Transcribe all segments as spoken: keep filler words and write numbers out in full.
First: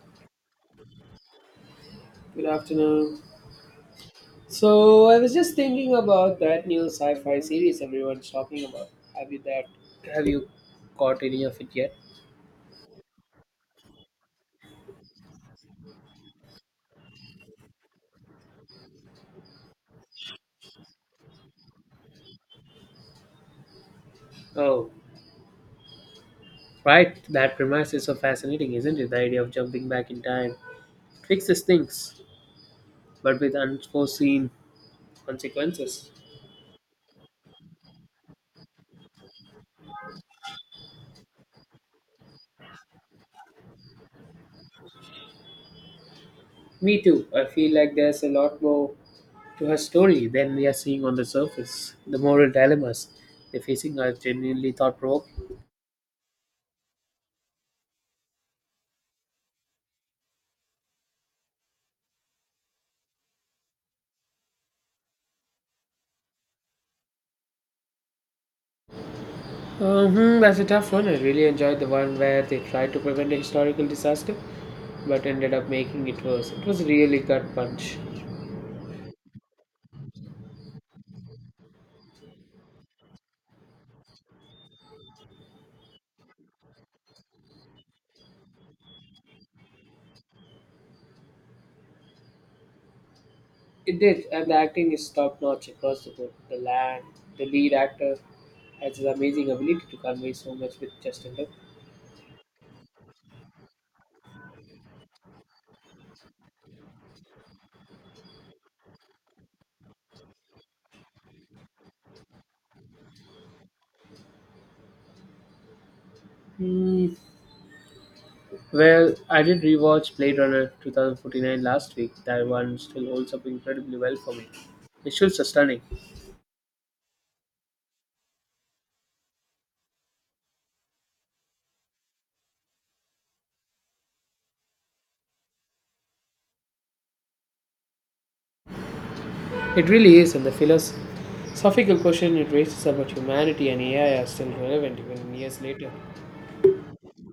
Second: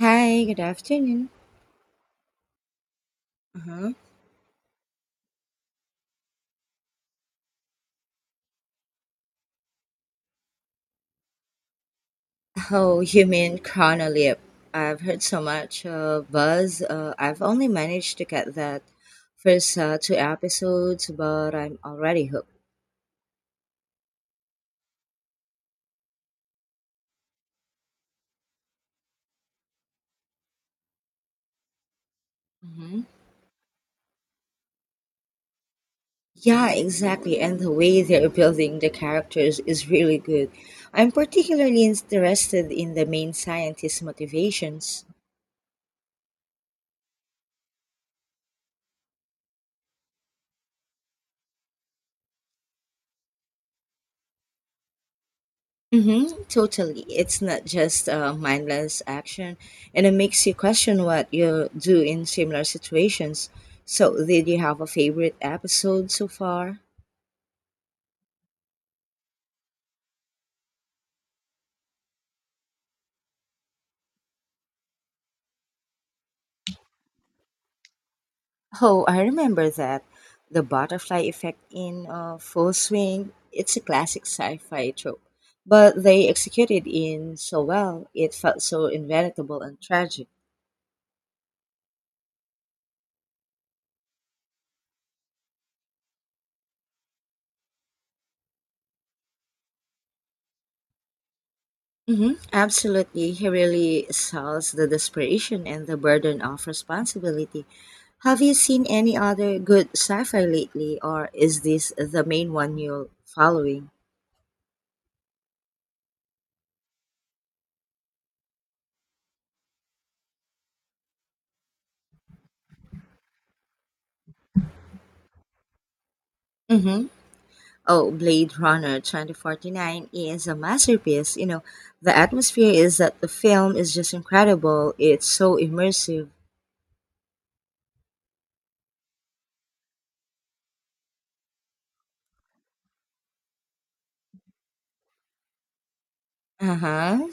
Hi, good afternoon. Good afternoon. Uh-huh. So I was just thinking about that new sci-fi series everyone's talking about. Have you that? Have you caught any of it yet? Oh, you mean Chronolip. I've heard so much uh, buzz. Uh, I've only managed to get that first uh, two episodes, but I'm already hooked. Oh, right. That premise is so fascinating, isn't it? The idea of jumping back in time fixes things, Mm-hmm. but with unforeseen consequences. Yeah, exactly. And the way they're building the characters is really good. I'm particularly interested in the main scientist's motivations. Me too. I feel like there's a lot more to her story than we are seeing on the surface. The moral dilemmas they're facing are genuinely thought-provoking. Mm-hmm, totally. It's not just uh, mindless action, and it makes you question what you do in similar situations. So, did you have a favorite episode so far? Hmm that's a tough one. I really enjoyed the one where they tried to prevent a historical disaster but ended up making it worse. It was really gut punch. Oh, I remember that. The butterfly effect in uh, full swing. It's a classic sci fi trope, but they executed in so well, it felt so inevitable and tragic. It did, and the acting is top notch across the board. The land, the lead actor has this amazing ability to convey so much with just a look. hmm Absolutely. He really sells the desperation and the burden of responsibility. Have you seen any other good sci fi lately, or is this the main one you're following? Hmm. Well, I did rewatch Blade Runner twenty forty-nine last week. That one still holds up incredibly well for me. Visuals are stunning. Mm-hmm. Oh, Blade Runner twenty forty-nine is a masterpiece. You know, the atmosphere is that the film is just incredible, it's so immersive. It really is, and the philosophical question it raises about humanity and A I are still relevant even years later. Uh huh.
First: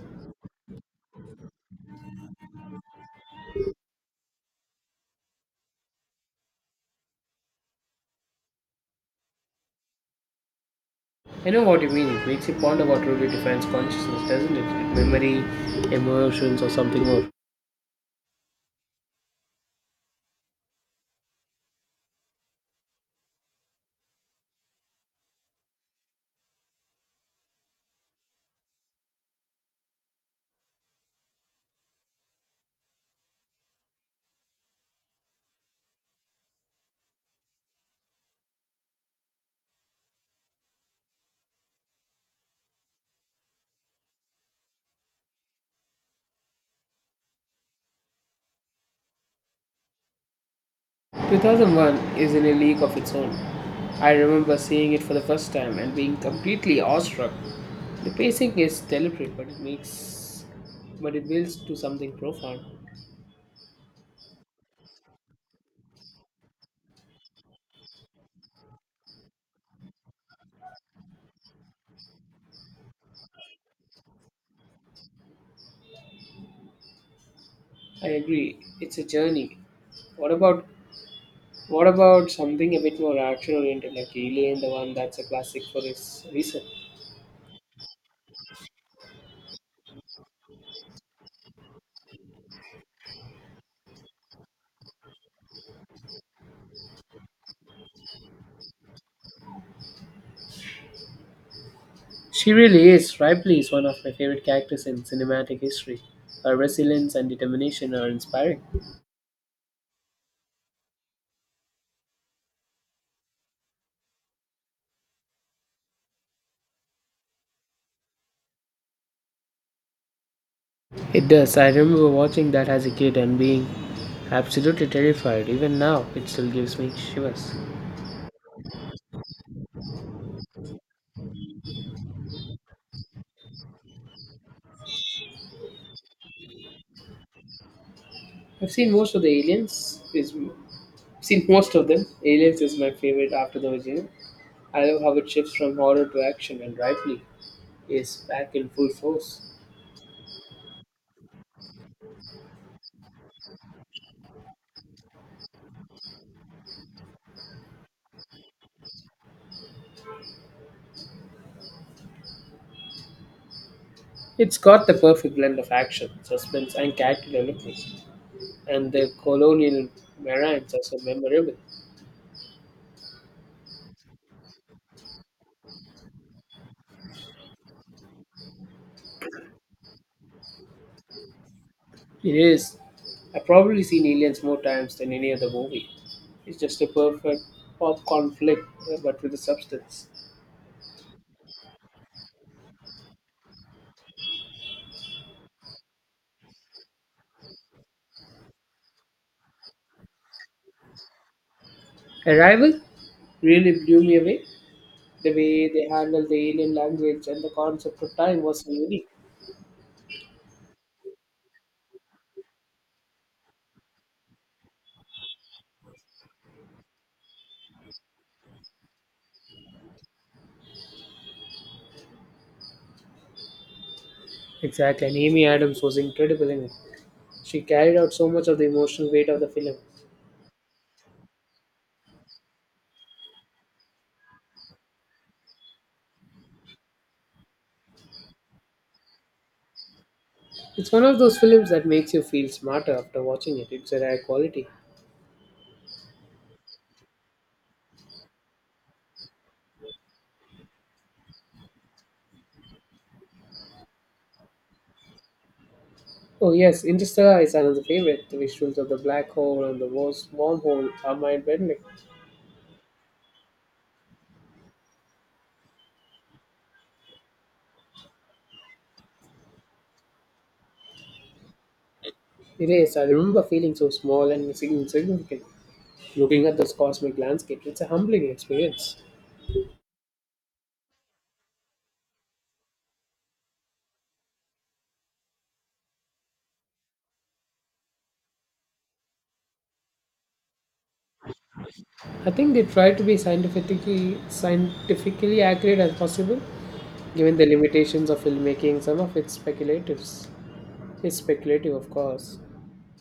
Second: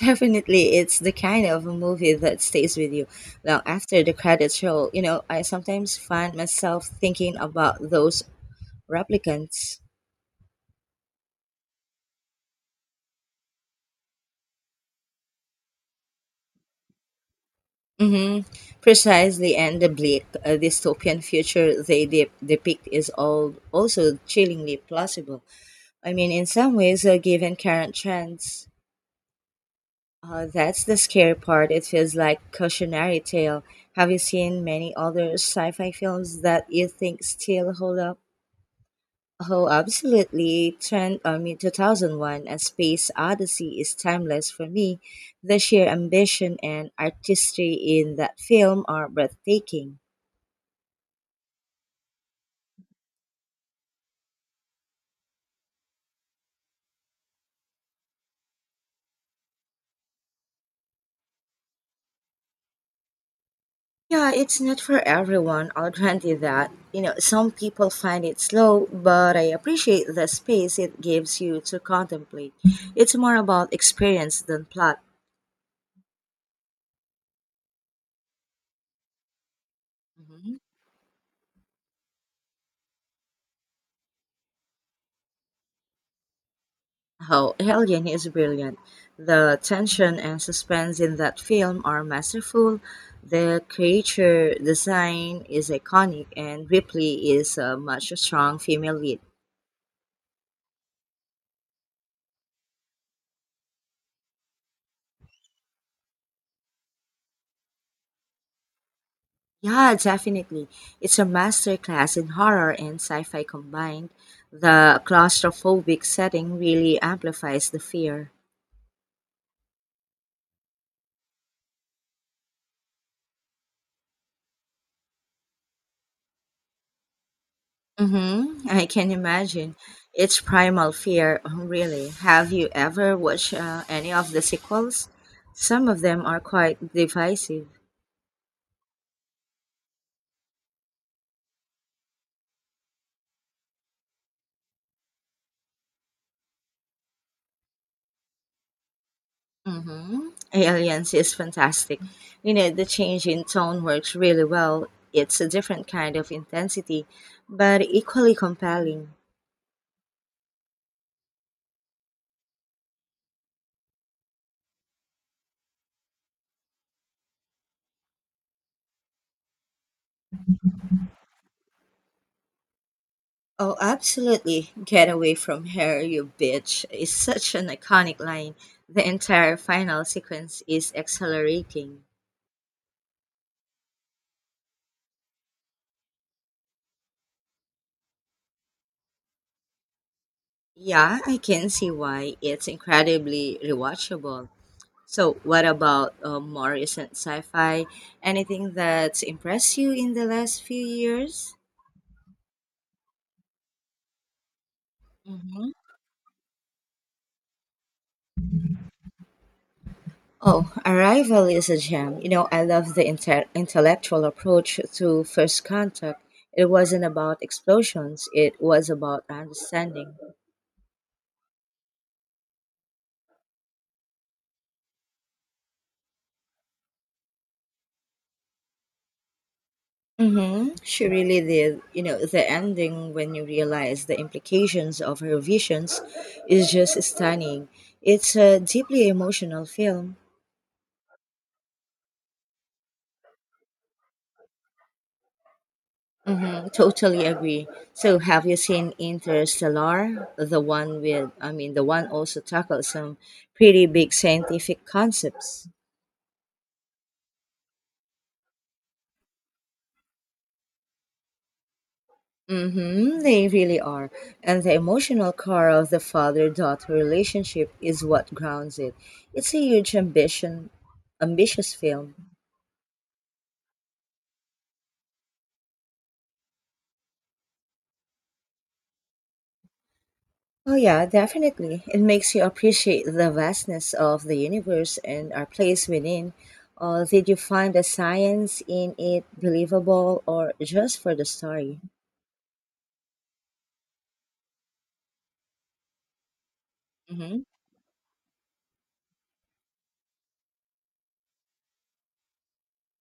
Definitely, it's the kind of a movie that stays with you long after the credits roll. You know, I sometimes find myself thinking about those replicants. I know what you mean. It makes you ponder what truly defines consciousness, doesn't it? Like memory, emotions, or something more. hmm Precisely, and the bleak uh, dystopian future they de- depict is all also chillingly plausible. I mean, in some ways, uh, given current trends, uh, that's the scary part. It feels like cautionary tale. Have you seen many other sci-fi films that you think still hold up? Oh, absolutely. Trent, I mean, two thousand one and Space Odyssey is timeless for me. The sheer ambition and artistry in that film are breathtaking. two thousand one is in a league of its own. I remember seeing it for the first time and being completely awestruck. The pacing is deliberate, but it makes, but it builds to something profound. Yeah, it's not for everyone, I'll grant you that. You know, some people find it slow, but I appreciate the space it gives you to contemplate. It's more about experience than plot. I agree. It's a journey. What Mhm. about What about something a bit more action oriented, like Alien, the one that's a classic for its reason? Oh, Alien is brilliant. The tension and suspense in that film are masterful. The creature design is iconic, and Ripley is a much strong female lead. She really is. Ripley is one of my favorite characters in cinematic history. Her resilience and determination are inspiring. Yeah, definitely. It's a masterclass in horror and sci fi combined. The claustrophobic setting really amplifies the fear. It does. I remember watching that as a kid and being absolutely terrified. Even now, it still gives me shivers. Mm-hmm. I can imagine. It's primal fear, really. Have you ever watched uh, any of the sequels? Some of them are quite divisive. I've seen most of the aliens. Is Seen most of them. Aliens is my favorite after the original. I love how it shifts from horror to action, and Ripley is back in full force. Mm-hmm. Aliens is fantastic. You know, the change in tone works really well. It's a different kind of intensity, but equally compelling. It's got the perfect blend of action, suspense, and character development, and the colonial marines are so memorable. Oh, absolutely. Get away from her, you bitch, is such an iconic line. The entire final sequence is exhilarating. It is. I've probably seen Aliens more times than any other movie. It's just a perfect popcorn flick, uh, but with a substance. Yeah, I can see why it's incredibly rewatchable. So, what about uh, more recent sci fi? Anything that's impressed you in the last few years? Arrival really blew me away. The way hmm they handled the alien language and the concept of time was so unique. Oh, Arrival is a gem. You know, I love the inter- intellectual approach to First Contact. It wasn't about explosions, it was about understanding. Exactly, and Amy Adams was incredible in it. She carried out so much of the emotional weight of the film. Mm-hmm. She really did. You know, the ending when you realize the implications of her visions is just stunning. It's a deeply emotional film. It's one of those films that makes you feel smarter after watching it. It's a rare quality. Mm-hmm. Totally agree. So, have you seen Interstellar? The one with, I mean, the one also tackles some pretty big scientific concepts. Oh yes, Interstellar is another favorite. The visuals of the black hole and the worst wormhole are mind-bending. Mm-hmm, they really are. And the emotional core of the father daughter relationship is what grounds it. It's a huge ambition, ambitious film. It is. I remember feeling so small and insignificant. Looking at this cosmic landscape, it's a humbling experience. Oh, yeah, definitely. It makes you appreciate the vastness of the universe and our place within. Uh, did you find the science in it believable or just for the story? I think they try to be scientifically scientifically accurate as possible, given hmm the limitations of filmmaking. Some of it's speculative. It's speculative, of course.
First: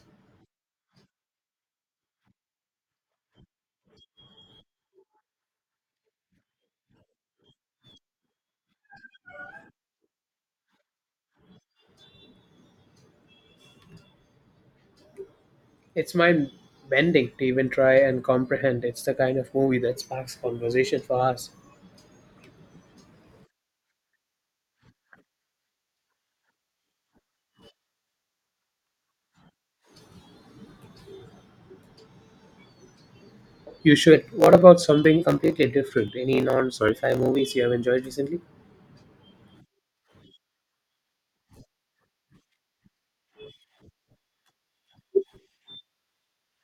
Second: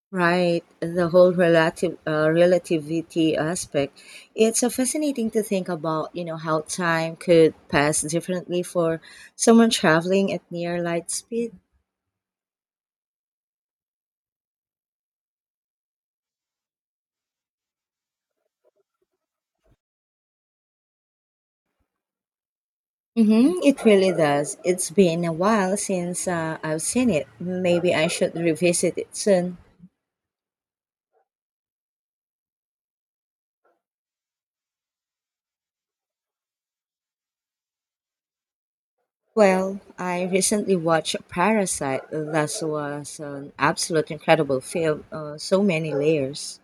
Right, the whole relative uh, relativity aspect. It's uh, fascinating to think about, you know, how time could pass differently for someone traveling at near light speed. It's mind bending to even try and comprehend. It's the kind of movie that sparks conversation for us. Mm-hmm, it really does. It's been a while since uh, I've seen it. Maybe I should revisit it soon. You should. What about something completely different? Any non sci fi movies you have enjoyed recently? Well, I recently watched Parasite. That was an absolute incredible film. Uh, so many layers.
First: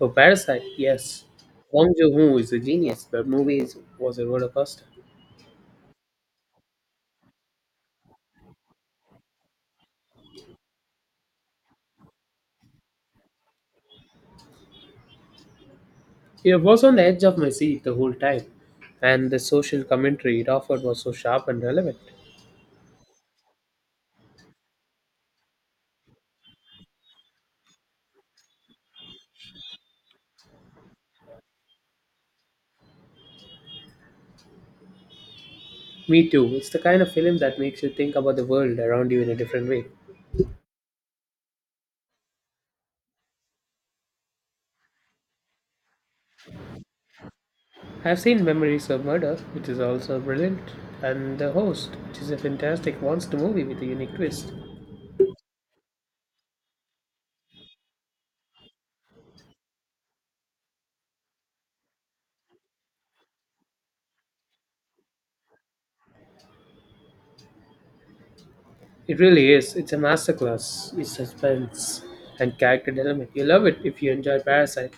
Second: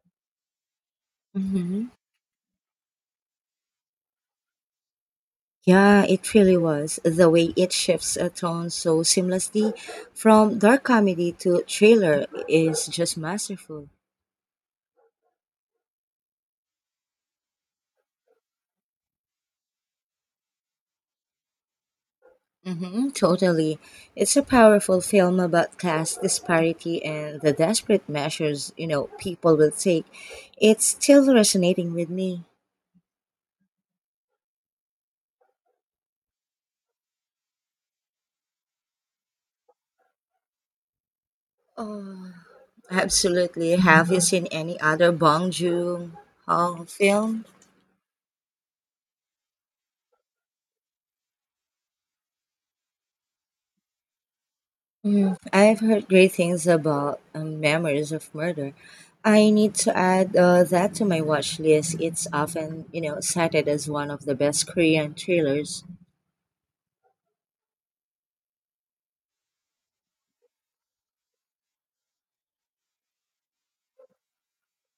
Oh, Parasite, yes. Mm-hmm. Bong Joon Ho is a genius. The movie is, was a roller coaster. Yeah, it really was. The way it shifts a tone so seamlessly from dark comedy to thriller is just masterful. It was on the edge of my seat the whole time, and the social commentary it offered was so sharp and relevant. Mm-hmm, totally. It's a powerful film about class disparity and the desperate measures, you know, people will take. It's still resonating with me. Me too. It's the kind of film that makes you think about the world around you in a different way. Oh, absolutely. Have you seen any other Bong Joon-ho film? I've seen Memories of Murder, which is also brilliant, and The Host, which is a fantastic monster movie with a unique twist. Mm, I've heard great things about um, Memories of Murder. I need to add uh, that to my watch list. It's often, you know, cited as one of the best Korean thrillers. It really is. It's a masterclass in suspense and character development. You'll love it if you enjoy Parasite.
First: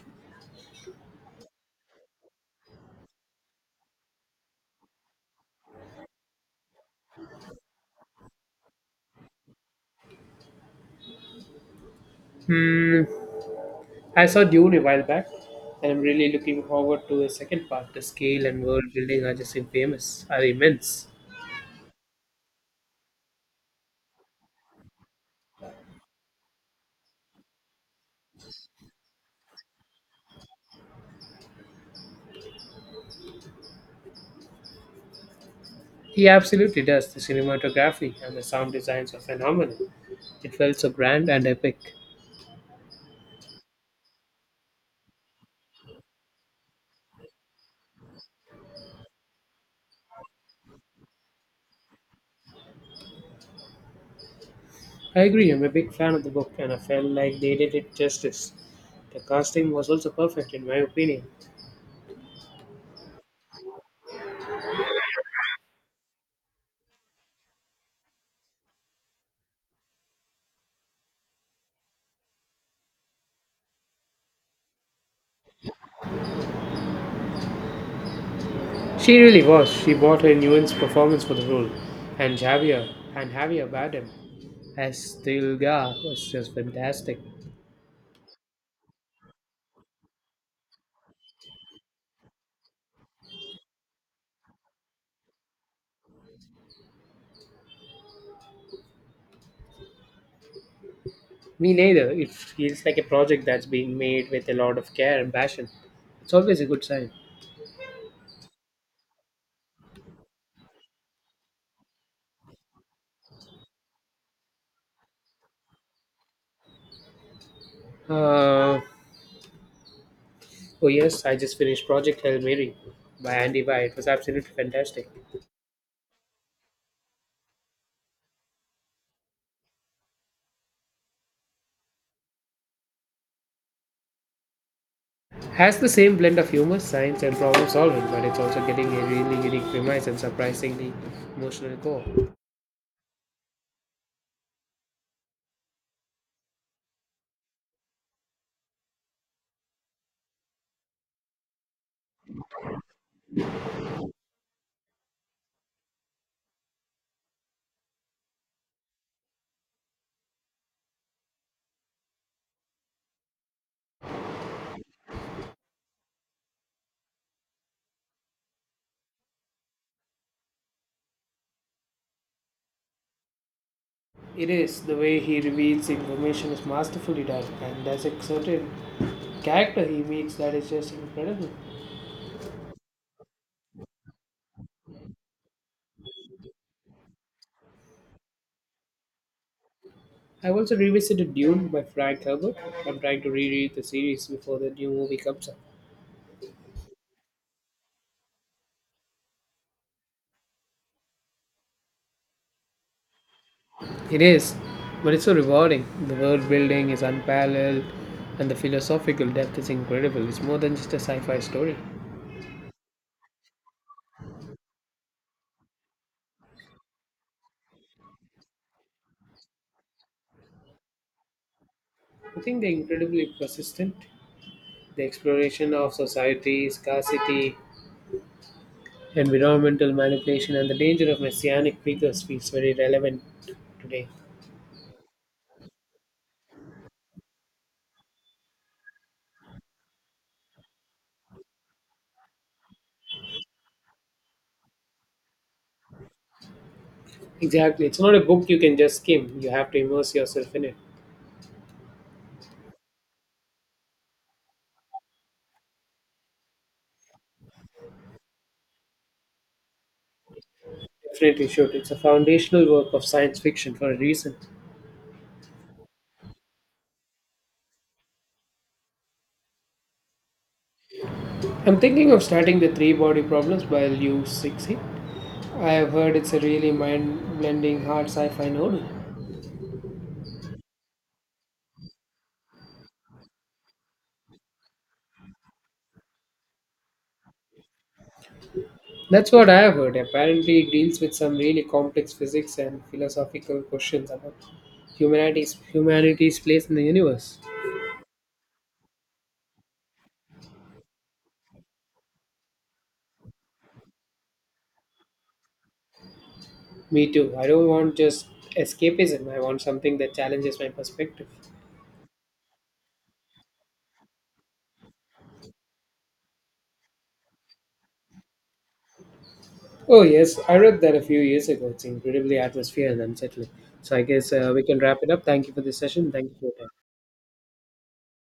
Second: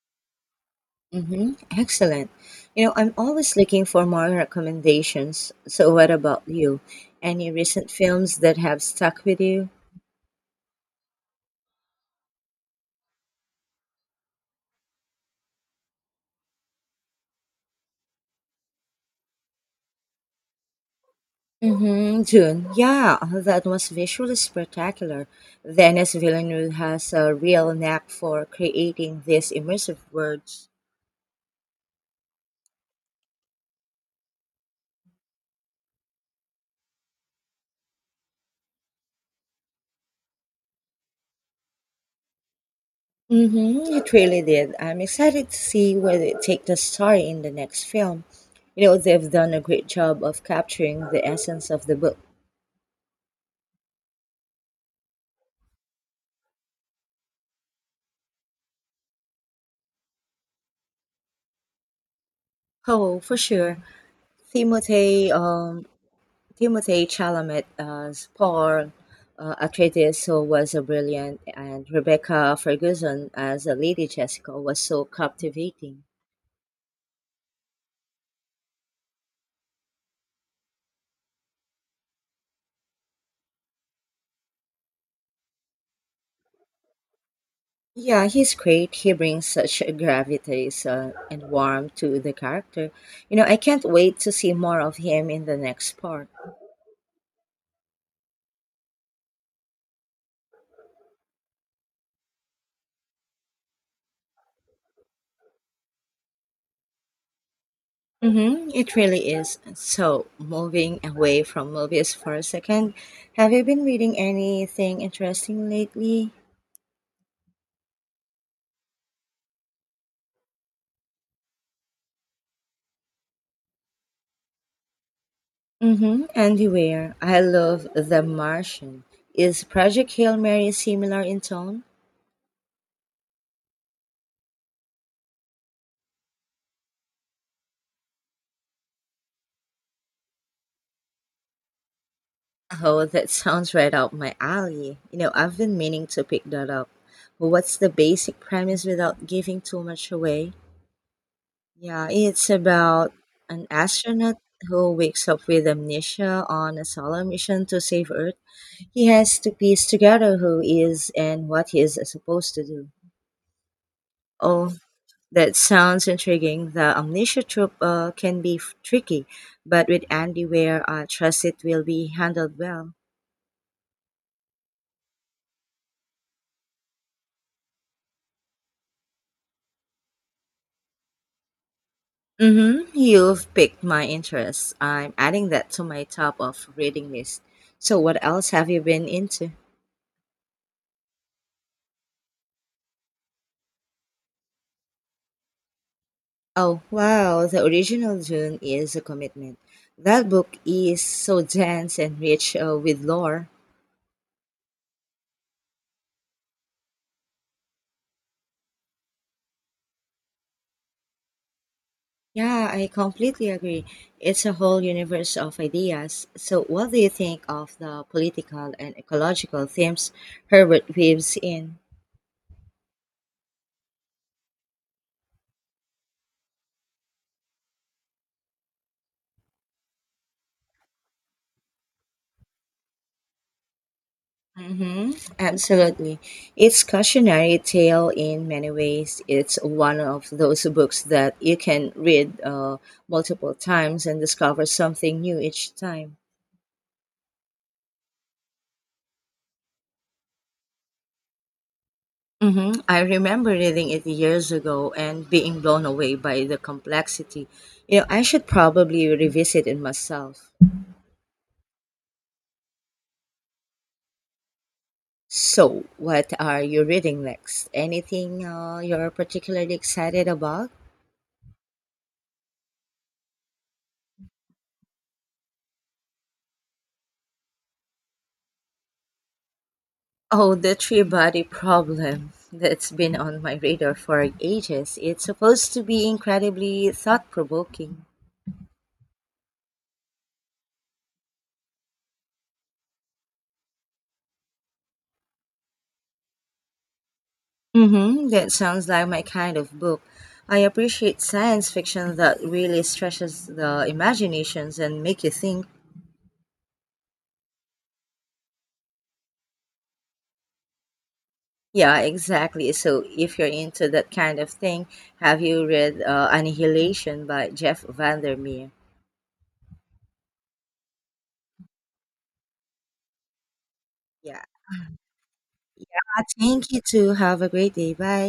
Mm-hmm. Excellent. You know, I'm always looking for more recommendations. So, what about you? Any recent films that have stuck with you? Hmm. I saw Dune a while back, and I'm really looking forward to a second part. The scale and world building are just infamous, are immense. Mm-hmm. Dune. Yeah, oh, that was visually spectacular. Denis Villeneuve has a real knack for creating these immersive worlds. He absolutely does. The cinematography and the sound designs are phenomenal. It felt so grand and epic. Mm-hmm. It really did. I'm excited to see where they take the story in the next film. You know, they've done a great job of capturing the essence of the book. I agree, I'm a big fan of the book and I felt like they did it justice. The casting was also perfect in my opinion. Oh, for sure. Timothée um, Timothée Chalamet as Paul uh, Atreides, who was so brilliant, and Rebecca Ferguson as the Lady Jessica was so captivating. She really was. She bought her nuanced performance for the role. And Javier and Javier Bardem as Tilga was just fantastic. Yeah, he's great. He brings such gravity uh, and warmth to the character. You know, I can't wait to see more of him in the next part. Me neither. It feels like a project that's being made with a lot of care and passion. It's always a good sign. Mm-hmm, it really is. So, moving away from movies for a second, have you been reading anything interesting lately? Uh, oh yes, I just finished Project Hail Mary by Andy Weir. It was absolutely fantastic. Mm-hmm. Anywhere. I love The Martian. Is Project Hail Mary similar in tone? Has the same blend of humor, science, and problem solving, but it's also getting a really unique premise and surprisingly emotional core. Oh, that sounds right up my alley. You know, I've been meaning to pick that up. But what's the basic premise without giving too much away? Yeah, it's about an astronaut who wakes up with amnesia on a solar mission to save Earth. He has to piece together who he is and what he is supposed to do. Oh, that sounds intriguing. The amnesia trope uh, can be f- tricky, but with Andy Ware, I trust it will be handled well. It is. The way he reveals information is masterfully done, and there's a certain character he meets that is just incredible. Mm-hmm. You've piqued my interest. I'm adding that to my top of reading list. So, what else have you been into? I've also revisited Dune by Frank Herbert. I'm trying to reread the series before the new movie comes out. Oh, wow, the original Dune is a commitment. That book is so dense and rich uh, with lore. It is, but it's so rewarding. The world building is unparalleled, and the philosophical depth is incredible. It's more than just a sci fi story. Yeah, I completely agree. It's a whole universe of ideas. So, what do you think of the political and ecological themes Herbert weaves in? I think they're incredibly persistent. The exploration of society, scarcity, environmental manipulation, and the danger of messianic figures feels very relevant today. hmm Absolutely. It's cautionary tale in many ways. It's one of those books that you can read uh, multiple times and discover something new each time. Exactly. It's not a book you can just skim, you have to immerse yourself in it. hmm I remember reading it years ago and being blown away by the complexity. You know, I should probably revisit it myself. Definitely should. It's a foundational work of science fiction for a reason. So, what are you reading next? Anything uh, you're particularly excited about? I'm thinking of starting the three body problems by Liu Cixi. I have heard it's a really mind blending hard sci fi novel. Oh, the three body problem. That's been on my radar for ages. It's supposed to be incredibly thought provoking. That's what I have heard. Apparently, it deals with some really complex physics and philosophical questions about humanity's humanity's place in the universe. Mm-hmm. That sounds like my kind of book. I appreciate science fiction that really stretches the imaginations and make you think. Me too. I don't want just escapism. I want something that challenges my perspective. Yeah, exactly. So if you're into that kind of thing, have you read uh, Annihilation by Jeff Vandermeer? Oh yes, I read that a few years ago. It's incredibly atmosphere and unsettling. So I guess Yeah, uh, we can wrap it up. Thank you for this session. Uh, Thank you for your time. thank you too. Have a great day. Bye.